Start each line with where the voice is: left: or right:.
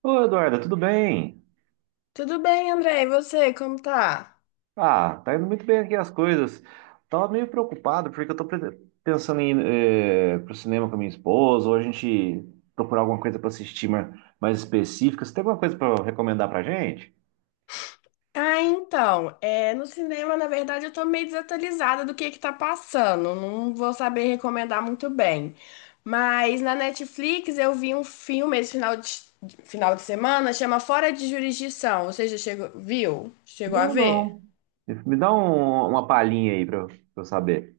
right: Ô, Eduarda, tudo bem?
left: Tudo bem, André? E você, como tá?
right: Ah, tá indo muito bem aqui as coisas. Tava meio preocupado porque pensando em ir pro cinema com a minha esposa, ou a gente procurar alguma coisa pra assistir mais específica. Você tem alguma coisa pra recomendar pra gente?
left: Ah, então, é, no cinema, na verdade, eu tô meio desatualizada do que tá passando. Não vou saber recomendar muito bem. Mas na Netflix eu vi um filme esse final de semana, chama Fora de Jurisdição. Você já chegou, viu? Chegou a
right: Não,
left: ver?
right: não. Me dá uma palhinha aí pra eu saber.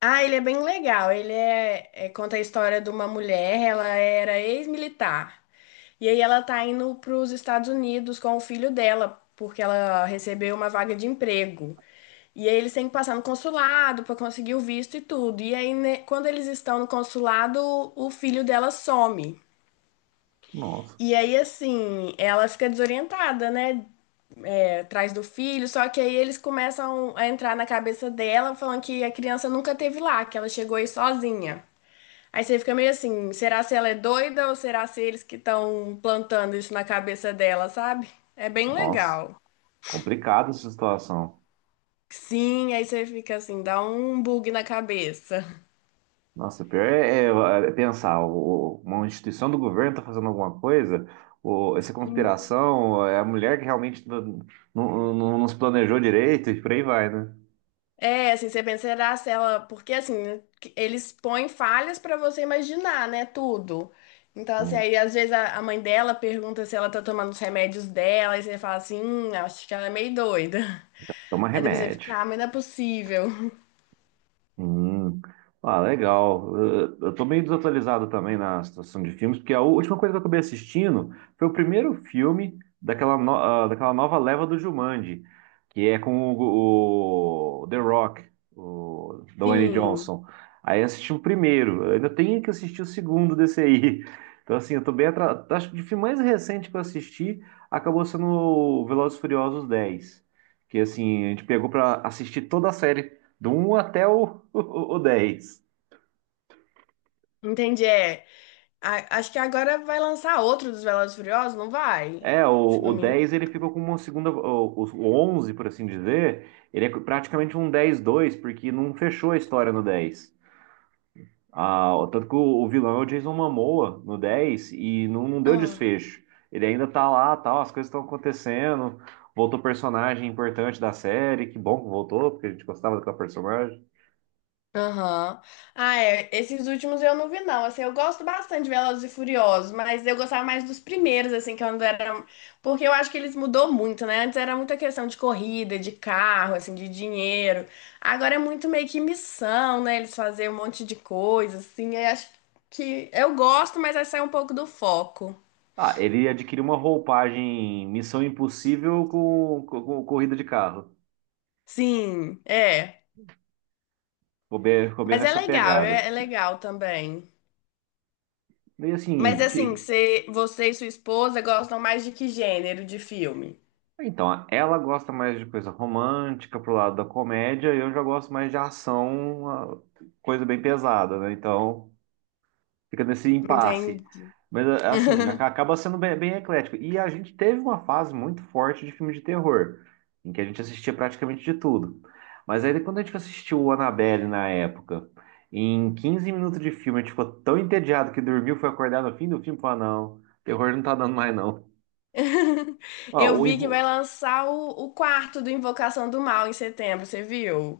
left: Ah, ele é bem legal. Ele conta a história de uma mulher, ela era ex-militar. E aí ela tá indo para os Estados Unidos com o filho dela, porque ela recebeu uma vaga de emprego. E aí eles têm que passar no consulado para conseguir o visto e tudo. E aí, né, quando eles estão no consulado, o filho dela some.
right: Nossa,
left: E aí, assim, ela fica desorientada, né? É, atrás do filho. Só que aí eles começam a entrar na cabeça dela, falando que a criança nunca teve lá, que ela chegou aí sozinha. Aí você fica meio assim, será se ela é doida ou será se eles que estão plantando isso na cabeça dela, sabe? É bem
right: nossa,
left: legal.
right: complicada essa situação.
left: Sim, aí você fica assim, dá um bug na cabeça.
right: Nossa, o pior é pensar, uma instituição do governo está fazendo alguma coisa, essa conspiração, é a mulher que realmente não se planejou direito e por aí vai, né?
left: É, assim, você pensa, será se ela. Porque assim, eles põem falhas pra você imaginar, né? Tudo. Então, assim,
right: Hum,
left: aí às vezes a mãe dela pergunta se ela tá tomando os remédios dela, e você fala assim, acho que ela é meio doida.
right: toma
left: Aí depois você
right: remédio.
left: fica, ah, mas não é possível.
right: Hum. Ah, legal. Eu tô meio desatualizado também na situação de filmes, porque a última coisa que eu acabei assistindo foi o primeiro filme daquela, daquela nova leva do Jumanji, que é com o The Rock, o Dwayne
left: Sim,
right: Johnson. Aí eu assisti o primeiro, eu ainda tenho que assistir o segundo desse aí. Então, assim, eu tô bem atrasado. Acho que o filme mais recente que eu assisti acabou sendo o Velozes e Furiosos dez. Que assim, a gente pegou pra assistir toda a série do um até o...
left: entendi. É. A- acho que agora vai lançar outro dos Velozes e Furiosos, não vai?
right: É,
left: Se
right: o
left: não me... engano.
right: 10 ele fica com uma segunda. O 11, por assim dizer, ele é praticamente um dez dois porque não fechou a história no dez. Ah, tanto que o vilão é o Jason Momoa no 10 e não deu
left: Ah,
right: desfecho. Ele ainda tá lá, tal, as coisas estão acontecendo. Voltou personagem importante da série, que bom que voltou, porque a gente gostava daquela personagem.
left: aham. Ah, é. Esses últimos eu não vi, não. Assim, eu gosto bastante de Velozes e Furiosos, mas eu gostava mais dos primeiros, assim, que quando era... um, porque eu acho que eles mudou muito, né? Antes era muita questão de corrida, de carro, assim, de dinheiro. Agora é muito meio que missão, né? Eles fazerem um monte de coisa, assim. Eu acho que... eu gosto, mas aí sai um pouco do foco.
right: Ah, ele adquiriu uma roupagem Missão Impossível com corrida de carro.
left: Sim, é.
right: Ficou bem
left: Mas é
right: nessa
left: legal,
right: pegada.
left: é legal também.
right: E
left: Mas
right: assim,
left: assim,
right: fi-
left: você e sua esposa gostam mais de que gênero de filme?
right: então, ela gosta mais de coisa romântica pro lado da comédia, e eu já gosto mais de ação, uma coisa bem pesada, né? Então, fica nesse impasse.
left: Entendi.
right: Assim, acaba sendo bem, bem eclético. E a gente teve uma fase muito forte de filme de terror, em que a gente assistia praticamente de tudo. Mas aí quando a gente assistiu o Annabelle na época, em 15 minutos de filme, a gente ficou tão entediado que dormiu, foi acordado no fim do filme e falou, "Ah, não. Terror não tá dando mais, não. Ó,
left: Eu
right: o
left: vi que vai
right: Invo-
left: lançar o quarto do Invocação do Mal em setembro, você viu?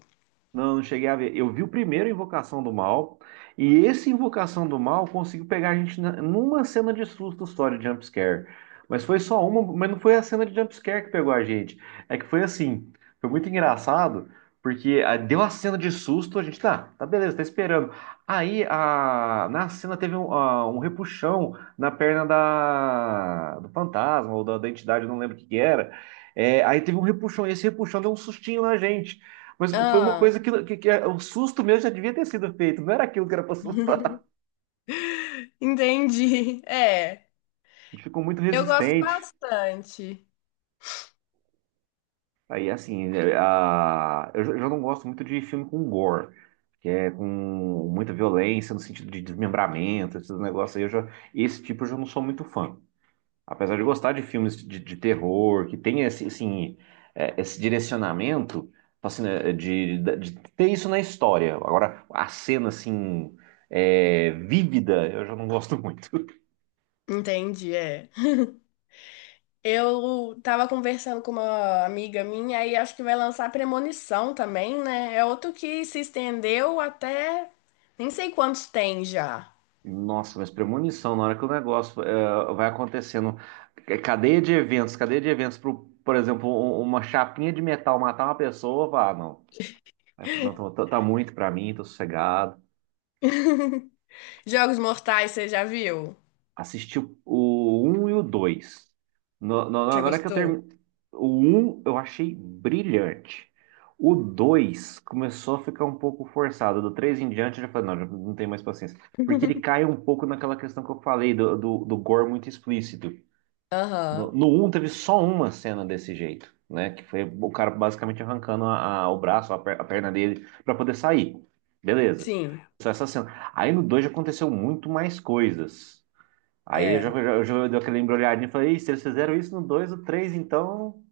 right: Não, não cheguei a ver. Eu vi o primeiro Invocação do Mal, e esse Invocação do Mal conseguiu pegar a gente numa cena de susto só de jumpscare. Mas foi só uma, mas não foi a cena de jumpscare que pegou a gente. É que foi assim, foi muito engraçado, porque deu a cena de susto, a gente tá beleza, tá esperando. Na cena teve um repuxão na perna do fantasma ou da entidade, eu não lembro o que que era. É, aí teve um repuxão, e esse repuxão deu um sustinho na gente. Mas foi uma coisa
left: Ah,
right: que o susto mesmo já devia ter sido feito, não era aquilo que era para assustar.
left: entendi. É,
right: A gente ficou muito
left: eu gosto
right: resistente.
left: bastante.
right: Aí, assim, é, eu já não gosto muito de filme com gore, que é com muita violência no sentido de desmembramento, esses negócios aí. Eu já, esse tipo eu já não sou muito fã. Apesar de eu gostar de filmes de terror, que tem esse, assim, é, esse direcionamento, assim, né, de ter isso na história. Agora, a cena, assim, é, vívida, eu já não gosto muito.
left: Entendi, é. Eu tava conversando com uma amiga minha aí acho que vai lançar Premonição também, né? É outro que se estendeu até nem sei quantos tem já.
right: Nossa, mas premonição, na hora que o negócio é, vai acontecendo, é, cadeia de eventos, pro, por exemplo, uma chapinha de metal matar uma pessoa, vá, não. Aí eu falei, não, tá, tá muito pra mim, tô sossegado.
left: Jogos Mortais, você já viu?
right: Assisti o 1 e o 2. Na
left: Você
right: hora que eu
left: gostou?
right: terminei, o um, eu achei brilhante. O 2 começou a ficar um pouco forçado. Do 3 em diante eu já falei, não, já não tenho mais paciência. Porque ele cai um pouco naquela questão que eu falei do gore muito explícito.
left: Aham.
right: No 1 teve só uma cena desse jeito, né? Que foi o cara basicamente arrancando o braço, a perna dele, pra poder sair. Beleza.
left: Sim,
right: Só essa cena. Aí no 2 já aconteceu muito mais coisas. Aí
left: é.
right: eu já dei aquela embrulhadinha e falei, "Ih, se eles fizeram isso no 2, o 3, então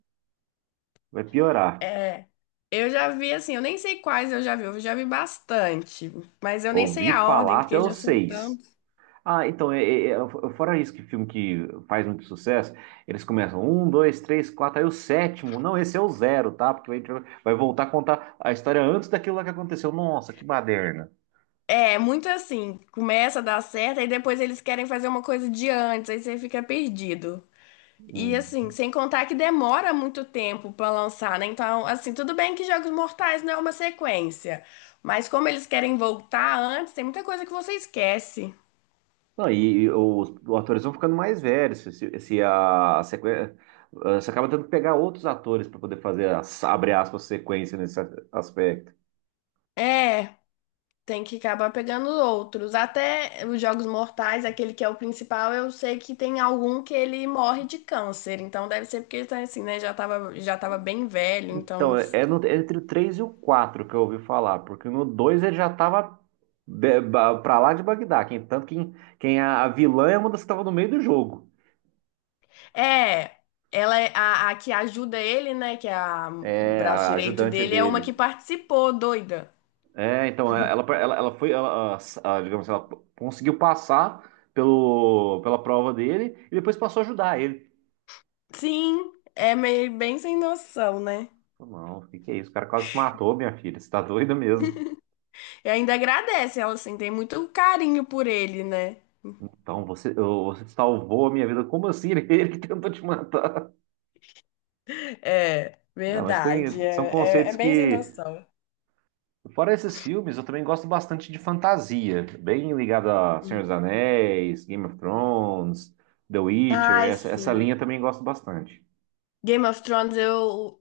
right: vai piorar.
left: É. Eu já vi, assim, eu nem sei quais eu já vi bastante, mas eu nem sei
right: Ouvi
left: a ordem,
right: falar até
left: porque
right: o
left: já são
right: 6.
left: tantos.
right: Ah, então, fora isso que filme que faz muito sucesso, eles começam um, dois, três, quatro, aí o sétimo. Não, esse é o zero, tá? Porque a gente vai voltar a contar a história antes daquilo lá que aconteceu. Nossa, que baderna.
left: É, muito assim, começa a dar certo, aí depois eles querem fazer uma coisa de antes, aí você fica perdido. E
right: Hum.
left: assim, sem contar que demora muito tempo pra lançar, né? Então, assim, tudo bem que Jogos Mortais não é uma sequência, mas como eles querem voltar antes, tem muita coisa que você esquece.
right: Não, e os atores vão ficando mais velhos. Se a sequência. Você acaba tendo que pegar outros atores para poder fazer, a, abre aspas, sequência nesse aspecto.
left: É, tem que acabar pegando outros. Até os Jogos Mortais, aquele que é o principal, eu sei que tem algum que ele morre de câncer. Então deve ser porque ele tá assim, né? Já tava bem velho,
right: Então,
left: então.
right: é, é entre o 3 e o 4 que eu ouvi falar, porque no 2 ele já tava pra lá de Bagdá, quem, tanto que quem a vilã é uma das que tava no meio do jogo,
left: É, ela é a que ajuda ele, né? Que é a, o
right: é
left: braço
right: a
left: direito
right: ajudante
left: dele, é uma
right: dele.
left: que participou, doida.
right: É, então, é, ela foi, digamos assim, ela conseguiu passar pela prova dele e depois passou a ajudar ele.
left: Sim, é meio bem sem noção, né?
right: Falei, não, o que que é isso? O cara quase te matou, minha filha, você tá doida mesmo.
left: E ainda agradece, ela assim, tem muito carinho por ele, né?
right: Então, você salvou a minha vida, como assim? Ele que tentou te matar.
left: É,
right: É, mas
left: verdade.
right: tem, são
left: É
right: conceitos
left: bem sem
right: que...
left: noção.
right: Fora esses filmes, eu também gosto bastante de fantasia, bem ligado a Senhor dos Anéis, Game of Thrones, The Witcher,
left: Ai,
right: essa
left: sim.
right: linha eu também gosto bastante.
left: Game of Thrones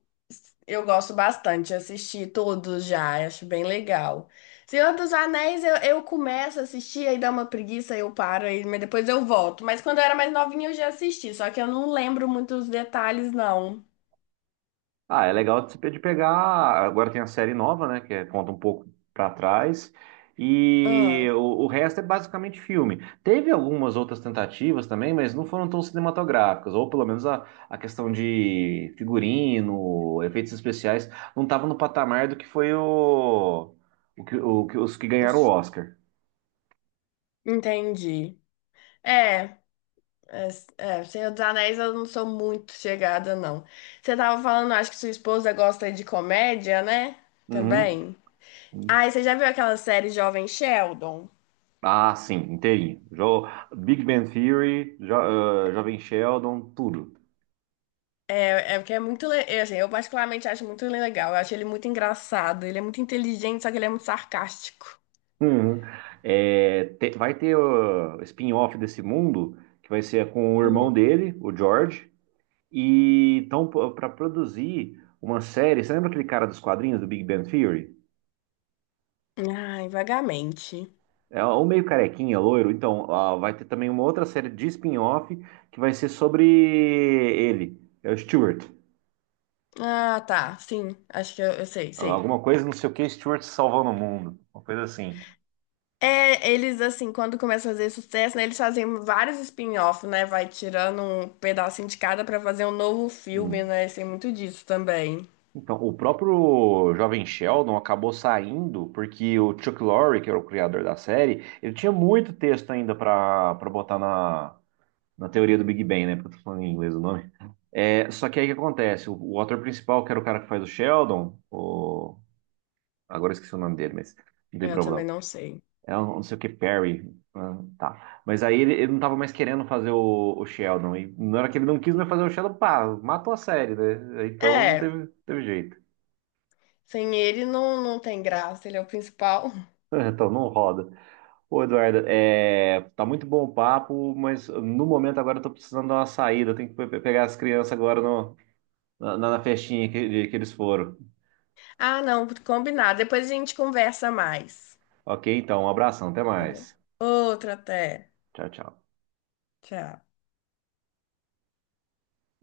left: eu gosto bastante, assisti todos já, acho bem legal. Senhor dos Anéis, eu começo a assistir, aí dá uma preguiça, eu paro, aí, mas depois eu volto. Mas quando eu era mais novinha eu já assisti, só que eu não lembro muito os detalhes, não.
right: Ah, é legal de de pegar. Agora tem a série nova, né? Conta um pouco pra trás. E
left: Ah,
right: o resto é basicamente filme. Teve algumas outras tentativas também, mas não foram tão cinematográficas. Ou pelo menos a questão de figurino, efeitos especiais, não estava no patamar do que foi os que ganharam o
left: os-
right: Oscar.
left: entendi. É, é, Senhor dos Anéis eu não sou muito chegada, não. Você tava falando, acho que sua esposa gosta de comédia, né?
right: Uhum.
left: Também. Ai, você já viu aquela série Jovem Sheldon?
right: Ah, sim, inteirinho. Big Bang Theory, Jovem Sheldon, tudo.
left: É, é porque é muito. Le- eu, assim, eu particularmente acho muito legal. Eu acho ele muito engraçado. Ele é muito inteligente, só que ele é muito sarcástico.
right: Uhum. É, vai ter o spin-off desse mundo, que vai ser com o
left: Hum.
right: irmão dele, o George, e então para produzir uma série. Você lembra aquele cara dos quadrinhos do Big Bang Theory?
left: Ai, vagamente.
right: É um meio carequinha, loiro. Então, ah, vai ter também uma outra série de spin-off que vai ser sobre ele, é o Stewart.
left: Ah, tá. Sim, acho que eu sei, sei.
right: Alguma coisa, não sei o que, Stewart salvando o mundo. Uma coisa assim.
left: É, eles, assim, quando começam a fazer sucesso, né, eles fazem vários spin-off, né? Vai tirando um pedacinho de cada pra fazer um novo filme, né? Tem muito disso também.
right: Então, o próprio Jovem Sheldon acabou saindo porque o Chuck Lorre, que era o criador da série, ele tinha muito texto ainda para botar na, na teoria do Big Bang, né? Porque eu tô falando em inglês o nome. É, só que aí o que acontece? O ator principal, que era o cara que faz o Sheldon, o, agora eu esqueci o nome dele, mas não tem
left: Eu também
right: problema.
left: não sei.
right: É um, não sei o que, Perry. Ah, tá. Mas aí ele não tava mais querendo fazer o Sheldon. E na hora que ele não quis mais fazer o Sheldon, pá, matou a série, né? Então não
left: É,
right: teve, teve jeito.
left: sem ele não, não tem graça, ele é o principal.
right: Então não roda. Pô, Eduardo, é, tá muito bom o papo, mas no momento agora eu tô precisando dar uma saída. Eu tenho que pegar as crianças agora na, na festinha que eles foram.
left: Ah, não, combinado. Depois a gente conversa mais.
right: Ok, então, um abração, até
left: Tá bom?
right: mais.
left: Outra até.
right: Tchau, tchau.
left: Tchau.